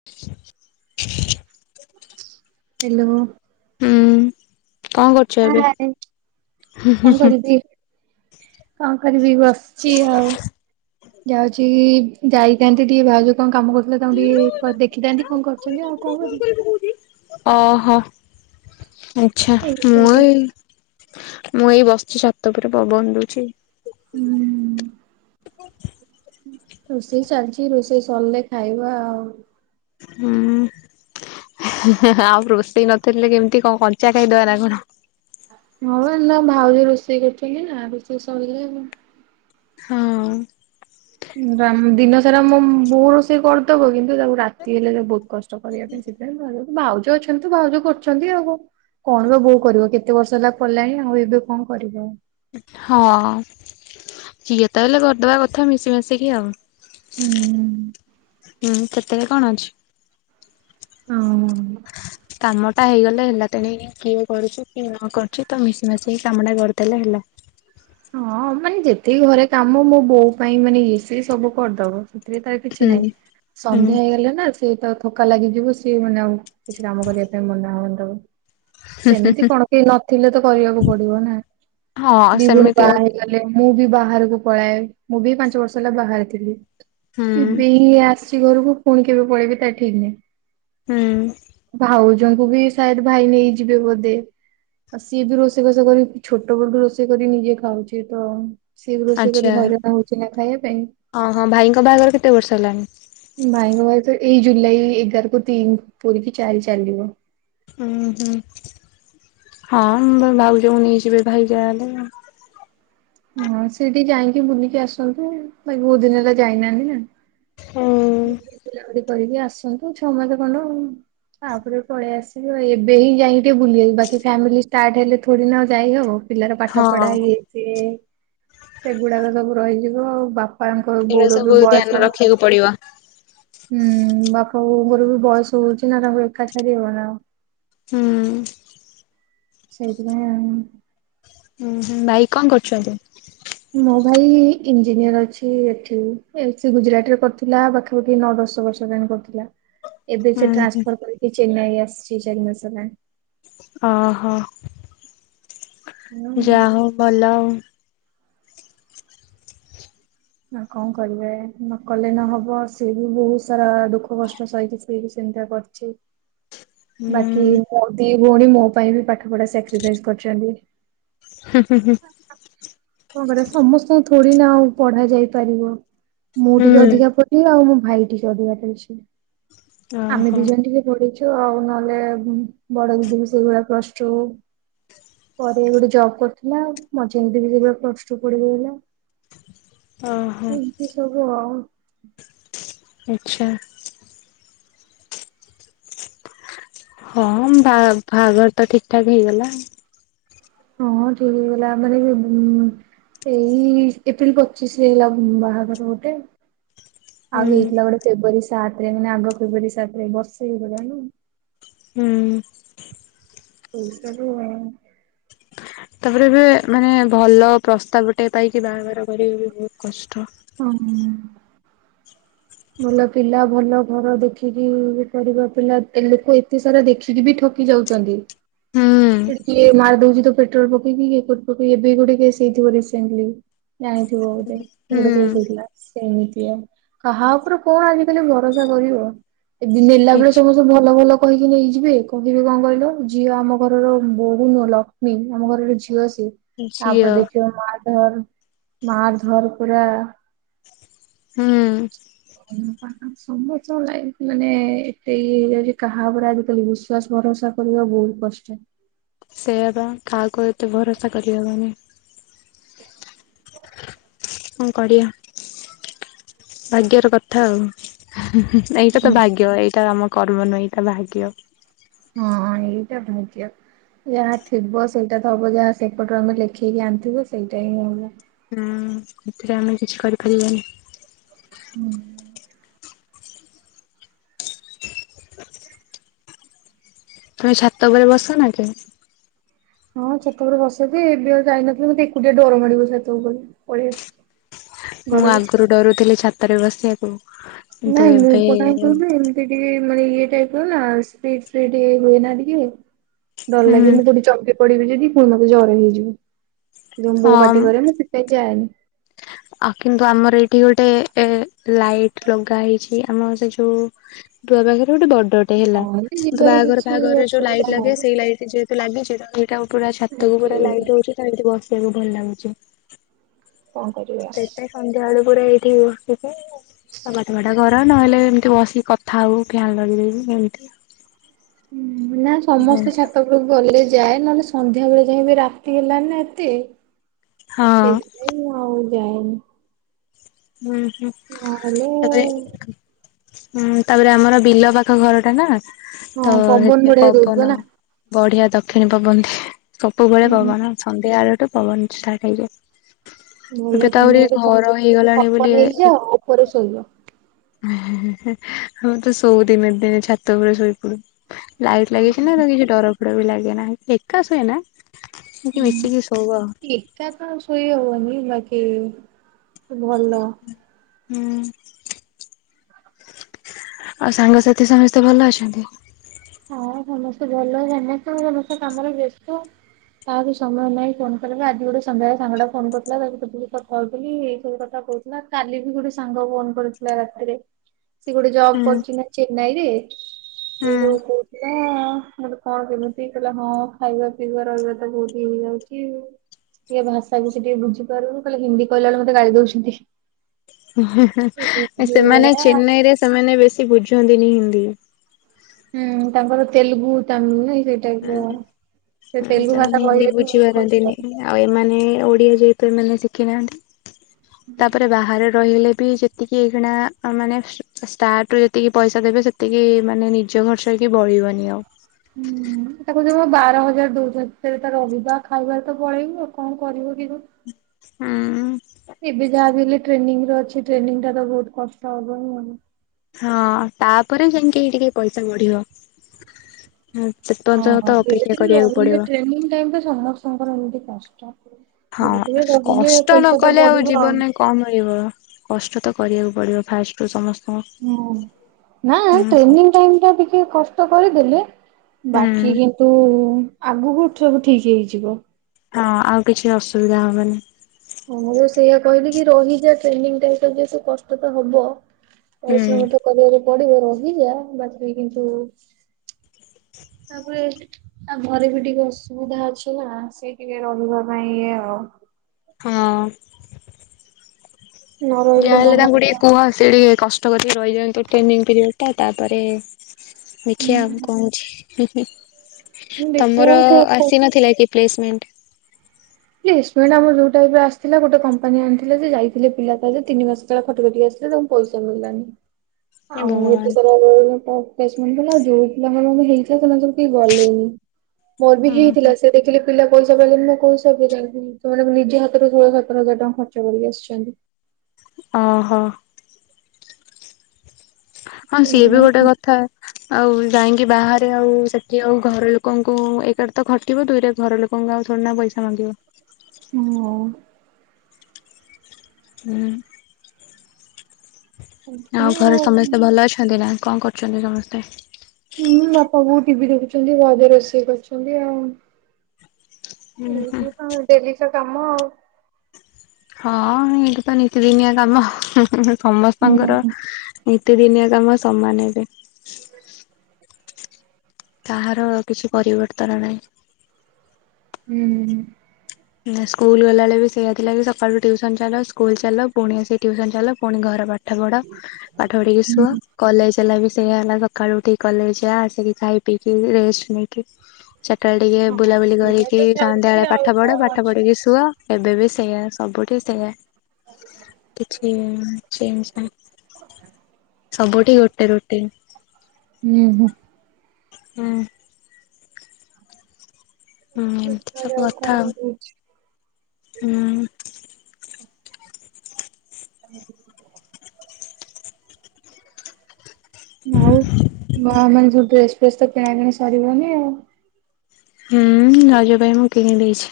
[unintelligible] Hello. ହୁଁ କଣ କର ହ କଣ କରିବି? କଣ କରିବି ବସିଛି ଆଉ ଯାଉଛି ଯାଇଥାନ୍ତି ଟିକେ ଭାଉଜ କଣ କାମ କରୁଥିଲେ ତାଙ୍କୁ ଟିକେ ଦେଖିଥାନ୍ତି କଣ କରୁଛନ୍ତି ଆଉ କଣ କର ଓହୋ ଆଛା ଏଇ ମୁ ସବୁ ହୁଁ ମୁଁ ଏଇ ବସିଛି ଛାତ ଉପରେ ପବନ ଦଉଛି। ହୁଁ ହୁଁ। ରୋଷେଇ ଚାଲିଛି ରୋଷେଇ ସରିଲେ ଖାଇବା ଆଉ। ହୁଁ ଆଉ ରୋଷେଇ ନଥିଲେ କେମିତି କଣ କଞ୍ଚା ଖାଇଦବ ନା କଣ? ହଁ ନା ଭାଉରି ରୋଷେଇ କରୁଛନ୍ତି ନା ରୋଷେଇ ସଇଲେ ହଁ। ଦିନ ସାରା ମୁଁ ବୋଉ ରୋଷେଇ କରିି ବ କିନ୍ତୁ ତାକୁ ରାତି ହେଲେ ବହୁତ କଷ୍ଟ କରିବା ପାଇଁ ସିଥିଲା ଆଉ ଭାଉଜ ଅଛନ୍ତି ଭାଉଜ କରୁଛନ୍ତି ଆଉ। କଣ ବା ବୋଉ କରିବ କେତେ ବର୍ଷ ହେଲା ପଡ଼ିଲାଣି ଆଉ ଏବେ କଣ କରିବ ଆଉ। କିଏ ତ ହେଲେ କରିଦବା କଥା ମିଶି ମାଶିକି ଆଉ। ହୁଁ। ହୁଁ ସେତେରେ କଣ ଅଛି। ହଉ [unintelligible] କାମ ଟା ହେଇଗଲେ ହେଲା ତେଣ କିଏ କରୁଛିୁ କିଏ ନ କରୁଛି ତ ମିଶି ମାଶିକି କାମ ଟା କରିଦେଲେ ହେଲା। ହଁ ମାନେ ଯେତିକି ଘରେ କାମ ମୋ ବୋଉ ପାଇଁ ମାନେ ଇଏ ସ ସବୁ କରିଦବ ସେଥିରେ ତାର କିଛି ହୁଁ ନାଇଁ ହୁଁ ସନ୍ଧ୍ୟା ହେଇଗଲେ ନା ସିଏ ତ ଥକା ଲାଗିଯିବ ସିଏ ମାନେ ଆଉ କିଛି କାମ କରିବା ପାଇଁ ମନା ହବନି ତାକୁ। ସେମିତି କଣ କେହି ନଥିଲେ ତ କରିବାକୁ ପଡିବ ନା ହଁ ଦି ଗୁଳି। ସେମିତି ଆଉ ସେ ଗଲେ ମୁଁ ବି ବାହାରକୁ ପଳାଏ ମୁଁ ବି ପାଞ୍ଚ ବର୍ଷ ହେଲା ବାହାରେ ଥିଲି। ହୁଁ ଏବେ ହିଁ ଆସିଛି ଘରୁକୁ ପୁଣି କେବେ ପଳେଇବି ତା ଠିକ ନାହିଁ। ହୁଁ। ଭାଉଜଙ୍କୁ ବି ଥାଏ ଭାଇ ନେଇଯିବେ ବୋଧେ ଆଉ ସିଏ ବି ରୋଷେଇ ବାଷ କରି ଛୋଟ ବେଳୁ ଠୁ ରୋଷେଇ କରି ନିଜେ। ଖାଉଛି ତ। ସିଏ ବି ରୋଷେଇ ଆଚ୍ଛା କରି ହଇରାଣ ହଉଛି ନା ଖାଇବା ପାଇଁ। ଓହୋ ଭାଇଙ୍କ ବାହାଘର କେତେ ବର୍ଷ ହେଲାଣି? ଭାଇଙ୍କ ଭାଇ ତ ଏଇ ଜୁଲାଇ ଏଗାର କୁ ତିନି ପୁରିକି ଚାରି ଚାଲିବ। ଉୁଁ ହୁଁ ହଁ ମୁ ଭାଉଜ ଙ୍କୁ ନେଇଯିବେ ଭାଇ ଯାହା ହେଲେ। ହଁ ସେଇଠିକି ଯାଇଁକି ବୁଲିକି ଆସନ୍ତୁ ବହୁତ୍ ଦିନି ହେଲା ଯାଇନାହାନ୍ତି ନା। ସିଏ ବୁଲାବୁଲି କରିକି ଆସନ୍ତୁ ଛଅ ମାସ ଖଣ୍ଡ ହୁଁ। ତାପରେ ପଳେଇ ଆସିବ ଏବେ ହିଁ ଯାଇଁକି ଟିକେ ବୁଲି ବାକି ଫ୍ୟାମିଲି ଷ୍ଟାର୍ଟ ହେଲେ ଥୋଡ଼ି ନା ଆଉ ଯାଇ ହବ। ପିଲାର ପାଠ ହଁ ପଢା ଇଏ ସିଏ ସେଗୁଡାକ ସବୁ ରହିଯିବ ଆଉ ବାପା। ବାପାଙ୍କ ବୋଉ ର ବି ବୟସ। ପଡ଼ିବ। ହୁଁ ବାପା ବୋଉଙ୍କର ବି ବୟସ ହଉଛି ନା ତାଙ୍କୁ ଏକା ଛାଡି ହବ ନା। ହୁଁ। ସେଇଥିପାଇଁ ଆଉ। ହୁଁ ହୁଁ ଭାଇ କଣ କରୁଛନ୍ତି। ମୋ ଭାଇ ଏ ଇଞ୍ଜିନିୟର ଅଛି ଏଠି ଏମ ସିଏ ଗୁଜୁରାଟ ରେ କରୁଥିଲା ପାଖା। ତୁ ଦି ନଅ, ଦଶ ବର୍ଷ ଯାଏଁ କରୁଥିଲା। [inaudible] ଏବେ ସେ ହୁଁ ଟ୍ରାନ୍ସଫର କରିକି ଚେନ୍ନାଇ ଆସିଛି ଚାରି ମାସେ ହେଲା। ଅ ହ। ହୁଁ। ଯାହା ହଉ ଭଲ ଆଉ। ଆଉ କଣ କରିବେ ନ କଲେ ନହବ ସିଏ ବି ବହୁତ ସାରା ଦୁଃଖ କଷ୍ଟ ସହିକି ସେ। ସେ ବି ସେମିତି ଆ କରିଛି। [unintelligible] ବାକି ମୋ ଦି ଭଉଣୀ ମୋ ପାଇଁ ବି ପାଠ ପଢା ସାକ୍ରିଫାଇଜି କରିଛନ୍ତି। ହୁଁ ହୁଁ ହୁଁ। କଣ କରିବା ସମସ୍ତଙ୍କୁ ଥୋଡି ନା ଆଉ ପଢା ଯାଇ ପାରିବ। ମୁଁ ଟିକେ ହୁଁ। ଅଧିକା ପଢିଲି ଆଉ ମୋ ଭାଇ ଟିକେ ଅଧିକା ପଢ଼ିଛି ଆମେ ଓହୋ ଦି ଜଣ ଟିକେ ପଢ଼ିଚୁ। ଚୁ ଆଉ ନହେଲେ ବଡ ଦିଦି ବି ସେଇଭଳିଆ ପ୍ଲସ ଟୁ। ପରେ ଗୋଟେ କରୁଥିଲା ମଝିଆ ଦିଦି ବି ସେ ଭଳିଆ ପ୍ଲସ୍ ଟୁ ପଢିକି ରହିଲା। ଓହୋ। ଏମିତି ସବୁ ଆଉ। ଆଚ୍ଛା। ହଁ ବା ବାହାଘର ତ ଠିକି ଠାକ ହେଇଗଲା। ହଁ ଠିକ୍ ହେଇଗଲା ମାନେ ଏ ବୁ। ଏଇ ଏପ୍ରିଲ ପଚିଶି ରେ ହେଇଗଲା ବାହାଘର ଗୋଟେ। ହୁଁ ଆଉ ହେଇଥିଲା ଗୋଟେ ଫେବୃୟାରୀ ସାତେ ରେ ମାନେ ଆଗ ଫେବୃୟାରୀ ସାତେ ରେ ବର୍ଷେ ହୋଇଗଲାଣି। ହୁଁ। ପରିଶ୍ରା ଗୃହ। ତାପରେ ଏବେ ମାନେ ଭଲ ପ୍ରସ୍ତାବଟେ ପାଇକି ବାହାଘର କରିବା ବି ବହୁତ କଷ୍ଟ। ହଁ ହୁଁ। [unintelligible] ଭଲ ପିଲା, ଭଲ ଘର ଦେଖିକି ଇଏ କରିବା [unintelligible] ପିଲା ଲୋକ ଏତେ ସାରା ଦେଖିକି ବି ଠକ ଠକି ଯାଉଛନ୍ତି [inaudible] ଏଠି କିଏ ମାରିଦୋଉଚି ତ ପେଟ୍ରୋଲ ପକେଇକି କିଏ [unintelligible] ଏବେ ଗୋଟେ କେସ୍ ହେଇଥିବ ରିସେଣ୍ଟଲି ଜାଣିଥିବ ବୋଧେ ଗୋଟେ କେସ ହୁଁ ହେଇଥିଲା ସେମିତିଆ କାହା ଉପରେ ଙ୍କ ଆଜିିକାଲି ଭରସା କରିବ ଏଠି ନେଲା ବେଳେ ସବୁ ସମସ୍ତେ [unintelligible] ଭଲ ଭଲ କହିକି ନେଇଯିବେ କହିବେ ଙ୍କ କହିଲ ଝିଅ ଆମ ଘରର ବୋଉ ନୁହଁ ଲଖି ଲକ୍ଷ୍ମୀ ଆମ ଘରର ଝିଅ ସେ ତାପରେ ଝିଅ ଦେଖିବ ମାର ଧର ମାର ଧର ପୁରା ହଁ ସମସ୍ତଙ୍କ ଲାଇଫ ମାନେ ଏତେ ଇଏ ହେଇଯାଉଚି କାହା ଉପରେ ଆଜି କାଲି ବିଶ ବିଶ୍ୱାସ ଭରସା କରିବା ବୋହୁତ କଷ୍ଟ ସେଇୟା ପା କାହାକୁ ଏତେ ଭରସା କରିହବନି ଙ୍କ କରିଆ? ଭାଗ୍ୟର କଥା ଆଉ ଏଇଟା ତ ଭାଗ୍ୟ ଏଇଟା ଆମ କର୍ମ ନୁହେଁ ଏଇଟା ଭାଗ୍ୟ। ହଁ ଏଇଟା ଭାଗ୍ୟ। ଯାହା ଥିବ ସେଇଟା ତ ହବ ଯାହା ସେପଟୁ ଆମେ ଲେଖେଇକି ଆଣିଥିବୁ ସେଇଟା ହିଁ ହେବ। ହୁଁ ସେଥିରେ ଆମେ କିଛି କରିପାରିବାନି। ହୁଁ। ତୁମେ ଛାତ ଉପରେ ବସ ନା ଏକା ହଁ ଛାତ ଉପରେ ବସେ ଯେ ଏବେ ଆଉ ଯାଇ ନଥିଲି ମତେ ଏକୁଟିଆ ଡର ମାଡ଼ିବ ଛାତ ଉପରେ। ପଳିଆସିଲି ମୁଁ ଆଗୁରୁ ଡରୁଥିଲି ଛାତରେ ବସିଆକୁ ନାଇଁ [unintelligible] ଏ ଟିକେ ମାନେ ଇଏ ଟାଇପ ର ନା [unintelligible] ହୁଏ ନା ଟିକେ ଡର ହୁଁ ଲାଗେ ମୁଁ କୋଠି ଚମକି ପଡିବି ଯଦି ପୁଣି ମତେ ଜର ହେଇଯିବ ପୁଣି ବୋଉ ପାଟି କରେ ପେ ଯାଏନି ଆଉ କିନ୍ତୁ ଆମର ଏଇଠି ଗୋଟେ ଏ ଲାଇଟ ଲଗା ହେଇଛି ଆମ ସେ ଯୋଉ ଟୁଆ ପାଖରେ ଗୋଟେ ବଡଟେ ହେଲା ହଁ କିନ୍ତୁ ଯିବାରେ ବାହାଘର କିଛି ଫାଘର ରେ ଯୋଉ ଅସୁବିଧା ଲାଇଟ୍ ଲାଗେ ସେଇ ନାହିଁ ଲାଇଟ୍ ଲାଗିଛି ତ ଏଇଟାକୁ ପୁରା ଛାତ କୁ ବାକି ପୁରା ଲାଇଟ୍ ହଉଛି ତ ଏଠି ବସିବାକୁ ଭଲ ଲାଗୁଛି। କଣ କରିବା ସନ୍ଧ୍ୟା ବେଳୁ ପୁରା ଏଇଠି ବସିଚି [unintelligible] ନହେଲେ ଏମିତି ବସିକି କଥା ହଉ ଫ୍ୟନ୍ ଲଗେଇଦେଇକି ଏମତି ଆଉ ହଁ ନାଇଁ ସମସ୍ତେ ଛାତ ଆ ଗଲେ ଯାଏ ନହେଲେ ସନ୍ଧ୍ୟା ବେଳେ ଯାଇ ବିି ରାତି ହେଲାନି ନା ଏତେ ହଁ ସେଇଥିପାଇ ପାଇଁ ମୁଁ ଆଉ ଯାଏନି ହୁଁ ହୁଁ ନହେଲେ [unintelligible] ହୁଁ ତାପରେ ଆମର ବିଲ ପାଖ ଘର ଟା ନା ତ ହଁ ପବନ ଏତେ ଦଉଥିବ ପବନ ବଢିଆ ନା ବଢ଼ିଆ ଦକ୍ଷିଣୀ ପବନ ଦିଏ। ସବୁବେଳେ ହୁଁ ପବନ ସନ୍ଧ୍ୟା ଆଳଠୁ ପବନ ଷ୍ଟାର୍ଟ ହେଇଯାଏ। ଏବେ ଭଲ ତ ତମେ ଆହୁରି ଗୋଟେ ଛ ଘର ହେଇଗଲାଣି ଛପ ବୋଲି ଏ ନେଇଯାଅ [unintelligible] ଉପରେ ଶୋଇବ। ହେ ହେ ହେ ହେ ଆମେ ତ ଶୋଉ ଦିନେ ଦିନେ ଛାତ ଉପରେ ଶୋଇପଡୁ। ଲାଇଟ୍ ଲାଗେଛି ନା ତ କିଛି ଡର ଫଡ ବି ଲାଗେ ନା ଏକା ଶୁଏ ନା ସେ ଯୋଉ ମିଶିକି ଶୋଇବ। ଏକାତ ଆଉ ଶୋଇହବନି ବାକି ଭଲ। ହୁଁ। ଆଉ ସାଙ୍ଗସାଥି ସମସ୍ତେ ଭଲ ଅଛନ୍ତି? ହଁ ସମସ୍ତେ ଭଲ, ସମସ୍ତଙ୍କ ସମସ୍ତେ କାମରେ ବ୍ୟସ୍ତ। କାହାକୁ ସମୟ ନାହିଁ ଫୋନ୍ କରିବା ଆଜି ଗୋଟେ ସନ୍ଧ୍ୟାବେଳେ ସାଙ୍ଗଟା ଫୋନ୍ କରିଥିଲା ତାକୁ ସେତଳୁ କଥାହଉଥିଲି, ଏଇସବୁ କଥା କହୁ ନା କାଲି ବି ଗୋଟେ ସାଙ୍ଗ ଫୋନ୍ କରିଥିଲା ରାତିରେ। ସେ ଗୋଟେ ଜବ୍ ହୁଁ କରୁଛି ନା ଚେନ୍ନାଇରେ ସେ ହୁଁ ଯୋଉ ଲା ମୁ କହିଲି କଣ କେମିତି, କହିଲା ହଁ ଖାଇବା ପିଇବା ରହିବା ତ ବହୁତ ହେଇଯାଉଛି। ଟିକେ ଭାଷା ଭୁଷି ବି ଟିକେ ବୁଝିପାରୁନି କହିଲା ହିନ୍ଦି କହିଲା ବେଳକୁ ମତେ ଗାଳି ଦଉଛନ୍ତି। ଏଇ ସେମାନେ ଭଳିଆ ଚେନ୍ନାଇରେ ସେମାନେ ବେଶୀ ବୁଝନ୍ତିନି ହିନ୍ଦୀ। ହୁଁ ତାଙ୍କର ତେଲ୍ଗୁ, ତାମିଲ୍ ନାଇଁ ସେ ଏମତି ହଁ ତେଲୁଗୁ ଭାଷା ସେମାନେ ହିନ୍ଦୀ କହିବା ବି ବହୁତ ବୁଝିପାରନ୍ତିନି। କଷ୍ଟ। ଆଉ ଏମାନେ ଓଡ଼ିଆ ଯେହେତୁ ଏମାନେ ଶିଖିନାହାନ୍ତି, ତାପରେ ବାହାରେ ରହିଲେ ବି ଯେ ଏତିକି ଏଇକ୍ଷିଣା ମାନେ ଷ୍ଟାର୍ଟରୁ ଯେତିକି ପଇସା ଦେବେ ସେତିକି ମାନେ ନି ନିଜ ଖର୍ଚ୍ଚ ହେଇକି ବଳବନି ଆଉ। [inaudible] ହୁଁ ତାକୁ ଜମା ବାରହଜାର ଦଉଛନ୍ତି ତବେ ତା ରହିବା ଖାଇବାରେ ତ ପଳେଇବ ଆଉ କଣ କରିବ କେଜାଣି? ହୁଁ। ଏବେ ଯାହାବି ହେଲେ ଟ୍ରେନିଂରେ ଅଛି, ଟ୍ରେନିଂଟା ତ ବହୁତ କଷ୍ଟ ହବହିଁ ହବ। ହଁ ତାପରେ ଯାଇଁକି ଟିକେ ପଇସା ବଢ଼ିବ, ହୁଁ। ଓହୋ, ଧିରେ ଧିରେ ରହିଲେ ଟ୍ରେନିଂ ଟାଇମ୍ ଟା ସମସ୍ତଙ୍କର ଏମତି କଷ୍ଟ। ହଁ, ଧୀରେ ଧୀରେ ରହିଲେ କଷ୍ଟ ନ ପଇସା ଟା କଲେ ଆଉ ବଢିବ ଜୀବନନେ କଁ ମିଳିବ? କଷ୍ଟ ତ କରିବାକୁ ପଡିବ ଫାଷ୍ଟ। ଠୁ ସମସ୍ତଙ୍କୁ। ହୁଁ, ନାଁ ହୁଁ ହୁଁ। ଟ୍ରେନିଂ ଟାଇମଟା ଟିକେ କଷ୍ଟ କରିଦେଲେ ବାକି କିନ୍ତୁ ଆଗକୁ ଠବୁ ଠିକ୍ ହେଇଯିବ। ହଁ ଆଉ କିଛି ଅସୁବିଧା ହବନି। ହଁ ମୁଁ ସେଇଆ କହିଲି କି ରହିଯା ଟ୍ରେନିଂ ଟାଇମଟା ଯେ ସେଇ କଷ୍ଟ ତ ହବ। ହୁଁ ପରିଶ୍ରମ ତ କରିବାକୁ ପଡିବ ରହିିଯା ବାକି କିନ୍ତୁ ତାପରେ ତା ଘରେ ବି ଟିକେ ଅସୁବିଧା ଅଛି ନା, ସେ ଟିକେ ରହିବା ପାଇଁ ଇଏ ଆଉ। ହଁ ନ ରହିଲେ ଯାହାହେଲେ ତାଙ୍କୁ ଟିକେ ନହବ। କୁହ ସେ ଟିକେ କଷ୍ଟ କରିକି ରହିଯାଆନ୍ତୁ ଟ୍ରେନିଂ ପିରିଅଡ଼ଟା ତାପରେ ଦେଖିଆ କଣ ହଉଛି, ତମର ଦେଖିବା ଆସିନଥିଲା କି? ପ୍ଲେସମେଣ୍ଟ? ପ୍ଲେସମଣ୍ଟ ଆମର ଯୋଉ ଟାଇପର ଆସିଥିଲା ଗୋଟେ କମ୍ପାନୀ ଆଣିଥିଲା ଯେ ଯାଇଥିଲେ ପିଲା ତା ଦେ ତିନି ମାସେ ସେତେଳେ ଖଟି ଖଟି ଆସିଲେ ତାଙ୍କୁ ପଇସା ମିଳିଲାନି, ହେ ଆଉ ଏତେ ସ [unintelligible] ପ୍ଲେସମେଣ୍ଟ ଥିଲା, ଆଉ ଯୋଉ ପିଲାମାନଙ୍କ ହେଇଥିଲା ସେମାନେ ସବୁ କେହି ଗଲେନି। ମୋର ବି ହେଇଥିଲା ଭଗବାନ। ସେ ଦେଖିଲେ ପିଲା ପଇସା ପାଇଲେନି ମୁଁ କହୁଛି ସବୁ ପିଲାଙ୍କୁ, ସେମାନେ ନିଜେ ହାତରୁ ଷୋଳ ସତର ହଜାର ଟଙ୍କା ଖର୍ଚ୍ଚ କରିକି ଆସିଛନ୍ତି। ଅହୋ। ହଁ ସିଏ ବି ସେଇଥିପାଇଁ ଗୋଟେ ଆଉ କଥା। ଆଉ ଯାଇଁକି ବାହାରେ ଆଉ ସେଠି ଆଉ ଘର ଲୋକଙ୍କୁ ଏକାଠି ତ ଖଟିବ, ଦୁଇରେ ଘର ଲୋ ଙ୍କୁ ଥୋଡ଼ି ନା ପଇସା ମାଗିବ? ହୁଁ। ହୁଁ। ଆଉ ଘରେ ସମସ୍ତେ ଭଲ ଅଛନ୍ତି ନା କଣ କରୁଚନ୍ତି ସମସ୍ତେ। ହୁଁ ବାପା ବୋଉ ଟିଭି ଦେଖୁଚନ୍ତି ଭାଉଜ ରୋଷେଇ କରିୁଚନ୍ତି ଆଉ। ହୁଁ ହୁଁ ହ କଣ ଡେଲି ତ କାମ ଆଉ। ହଁ ଏଇଠି ତ ନିତିଦିନିଆ କାମ ସମସ୍ତଙ୍କର ହୁଁ। ନିତି ଦିନିଆଁ କାମ ସମାନ ହେବେ। କାହାର କିଛି ପରିବର୍ତ୍ତନ ନାହିଁ। ହୁଁ। ସ୍କୁଲ୍ ଗଲାବେଳେ ବି ସେଇଆ ହେଥିଲା କି ସକାଳୁ ଟ୍ୟୁସନ ଚାଲ ସ୍କୁଲ ଚାଲ ପୁଣି ଆସ ଟ୍ୟୁସନ ଚାଲ ପୁଣି ଘର ପା ଠ ପଢ ପାଠ ପଢିକି ଶୁଅ ହୁଁ। କଲେଜ ହେଲା ବି ସେଇୟଆ ହେଲା। ସକାଳୁ ଉଠିକି କଲେଜ ଯା ଆସିକି ଖାଇ ପିଇକି ରେଷ୍ଟ ନେଇକି ଚାଟାବେଳେ ଟିକେ ହଁ ବୁଲାବୁଲି ସେଇଭଳିଆ କରିକି ତ ସନ୍ଧ୍ୟା ଚାଲିଛି ବେଳେ ଆଉ ପାଠ ପଢ କଣ ପାଠ ଅଛି। ପଢିକି ସୁଅ ଏବେ ବି ସେଇୟା ସବୁଠି ସେଇଆ। କିଛି ଚେଞ୍ଜ ନାହିଁ ସବୁଠି ଗୋଟେ ରୁଟିନ। ହୁଁ ହୁଁ। ହଁ। ହୁଁ ଏମତି ସବୁ ଦେଖାଯାଉ କଥା କଣ ଆଉ ହଉଛି। ହୁଁ। ହୁଁ ଆଉ ମାନେ ଯୋଉ ଡ୍ରେସ ଫ୍ରେସ୍ ତ କିଣା କିିଣା ସରିବନି ଆଉ। ହୁଁ ରଜ ପାଇଁ ମୁଁ କିଣିଦେଇଚି।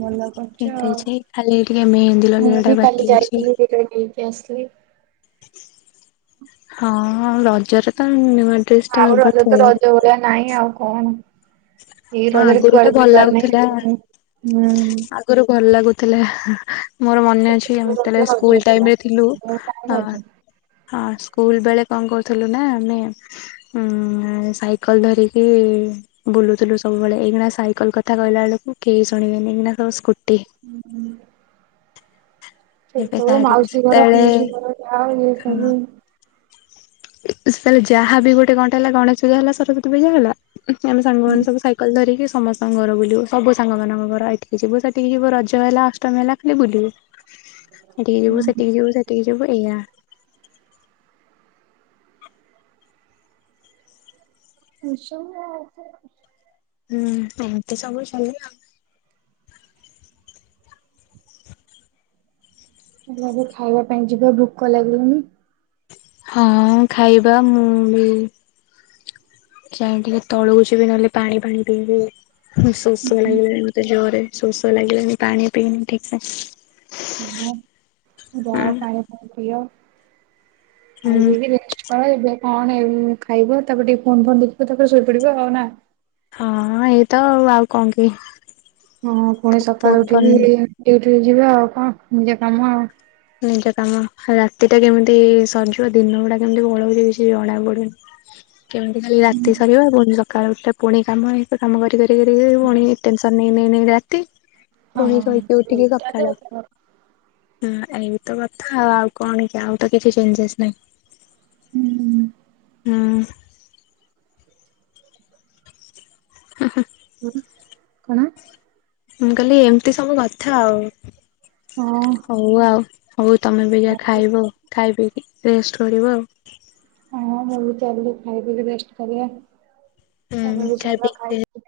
ଭଲ କରୁଚ ଆଉ। ଖାଲି ଟିକେ ମେହେନ୍ଦୀ ମୁଁ ଲଗେଇବାଟା ବି ବାକି କାଲି ଅଛି। ଯାଇଥିଲି [unintelligible] ନେଇକି ଆସଥିଲି। ହଁ ରଜରେ ତ ନ ଆଉ ରଜ ତ ରଜ ଭଳିଆ ନାହିଁ ଆଉ କଣ ଏଇ ରଜରେ ଆଗରୁ ତ କୁଆଡେ ଭଲ ଯିବାର ନାହିଁ ଲାଗୁଥିଲା ଆସିବାର ନାହିଁ। ଆଗରୁ ଭଲ ଲାଗୁଥିଲା। ମୋର ମନେ ଅଛି ଛୋଟବେଳେ ଆମେ ରଜ ଯେତେବେଳେ ରଜ ସ୍କୁଲ ଥିଲା ଟାଇମରେ ଥିଲୁ ଏବେ ଆଉ କାଇଁ ରଜ। ଆଁ ହଁ ସ୍କୁଲ ବେଳେ କଣ କରୁଥିଲୁ ନା ଆମେ ଉଁ ଉଁ ସାଇକଲ ଧରିକି ଇ ବୁଲୁଥିଲୁ ସବୁବେଳେ ଏଇକିଣା ସାଇକଲ କଥା କହିଲା ବେଳକୁ କେହି ଶୁଣିବେନି ଏଇିନା ସବୁ ସ୍କୁଟି। ହୁଁ। ଏବେ ସେତେବେଳେ ଗାଡି ମାଉସି ଘର ସେତେବେଳେ ପିଉସୀ ଘର ଆଉ ଇଏ ସବୁ ସେ ଯାହା ବି ଗୋଟେ କଣଟେ ହେଲା ଗଣେଶ ପୂଜା ହେଲା ସରସ୍ଵତୀ ପୂଜା ହେଲା ଆମେ ସାଙ୍ଗମାନେ ସବୁ ସାଇକେଲ ଧରିକି ସମସ୍ତଙ୍କ ଘର ବୁଲିବୁ ସବୁ ସାଙ୍ଗମାନଙ୍କ ଘର ଏଇଠିକି ଯିବୁ ସେଠିକି ଯିବ ରଜ ହେଲା ଅଷ୍ଟମୀ ହେଲା ଖାଲି ବୁଲିବୁ। ଏଠିକି ଯିବୁ ସେଠିକି ଯିବୁ ସେଠିକି ଯିବୁ ଏଇଆ। [unintelligible] ହୁଁ ଏମତି ସବୁ ଚାଲେ ଆଉ। ଏବେ ଖାଇବା ପାଇଁ ଯିବା ଭୋକ ଲାଗିଲାଣି। ହଁ ଅଁ ଖାଇବା ମୁଁ ବି ଯାଇ ଟିକେ ତଳକୁ ଯିବି ନହେଲେ ପାଣି ଫାଣି ପିଇବି। ହୁଁ ଶୋଷ ଲାଗିଲାଣି ମତେ ଜୋରରେ ଶୋଷ ଲାଗିଲାଣି ପାଣି ପିଇନି ଠିକସେ। ହଁ ଯାଅ ପାଣି ଫାଣୀ ପିଅ ଖାଇ ହୁଁ ଦେଇକି ରେଷ୍ଟ କଣ ଏବେ କଣ ଏ ଖାଇବ ତାପରେ ଟିକେ ଫୋନ ଫୋନ ଦେଖିବ ତାପରେ ଶୋଇପଡିବ ଆଉ ନା? ହଁ ଏଇତ ଆଉ କଣ କି। ହଁ ପୁଣି ଫୋନ ସକାଳୁ ଫୋନ ଉଠିକି ଡିଉଟି ଯିବି ଆଉ କଣ ନିଜ କାମ ଆଉ। ନିଜ କାମ ରାତିଟା କେମିତି ସରିଯିବ ଦିନ ଗୁଡା କେମିତି ପଳଉଛି କିଛି ଜଣା ପଡୁନି। [inaudible] କେମତି ଖାଲି ହୁଁ ରାତି ସରିବ ପୁଣି ସକାଳେ ଉଠିଲେ ପୁଣି କାମ ହେଇ କାମ କରି କରି କରି କରି ପୁଣି ଟେନସନ। ନେଇଁ ନେଇଁ ନେଇଁ ରାତି ପୁଣି ହଁ ସୋଇକି ଉଠିକି ସେଇଟା ତ ସକାଳ। ଏଇତ କଥା ଆଉ କଣ କି ଆଉ ତ କିଛି ଚେଞ୍ଜେସ ନାହିଁ। ହୁଁ। ହୁଁ। ହୁ ହୁ। [unintelligible] କଣ? ମୁଁ କହିଲି ଏମିତି ସବୁ କଥା ଆଉ ହଁ ହଉ ଆଉ। ହଉ ତମେ ବି ଯା ଖାଇବ ଖାଇ ପିଇକି ରେଷ୍ଟ କରିବ ଆଉ। ହଁ ମୁଁ ବି ଚାଲିଲି ଖାଇକି ରେଷ୍ଟ କରିବା ତମେ ହୁଁ ବି ଚାଲ ପିଇକି ଖାଇ ପିଇ କି ରେଷ୍ଟ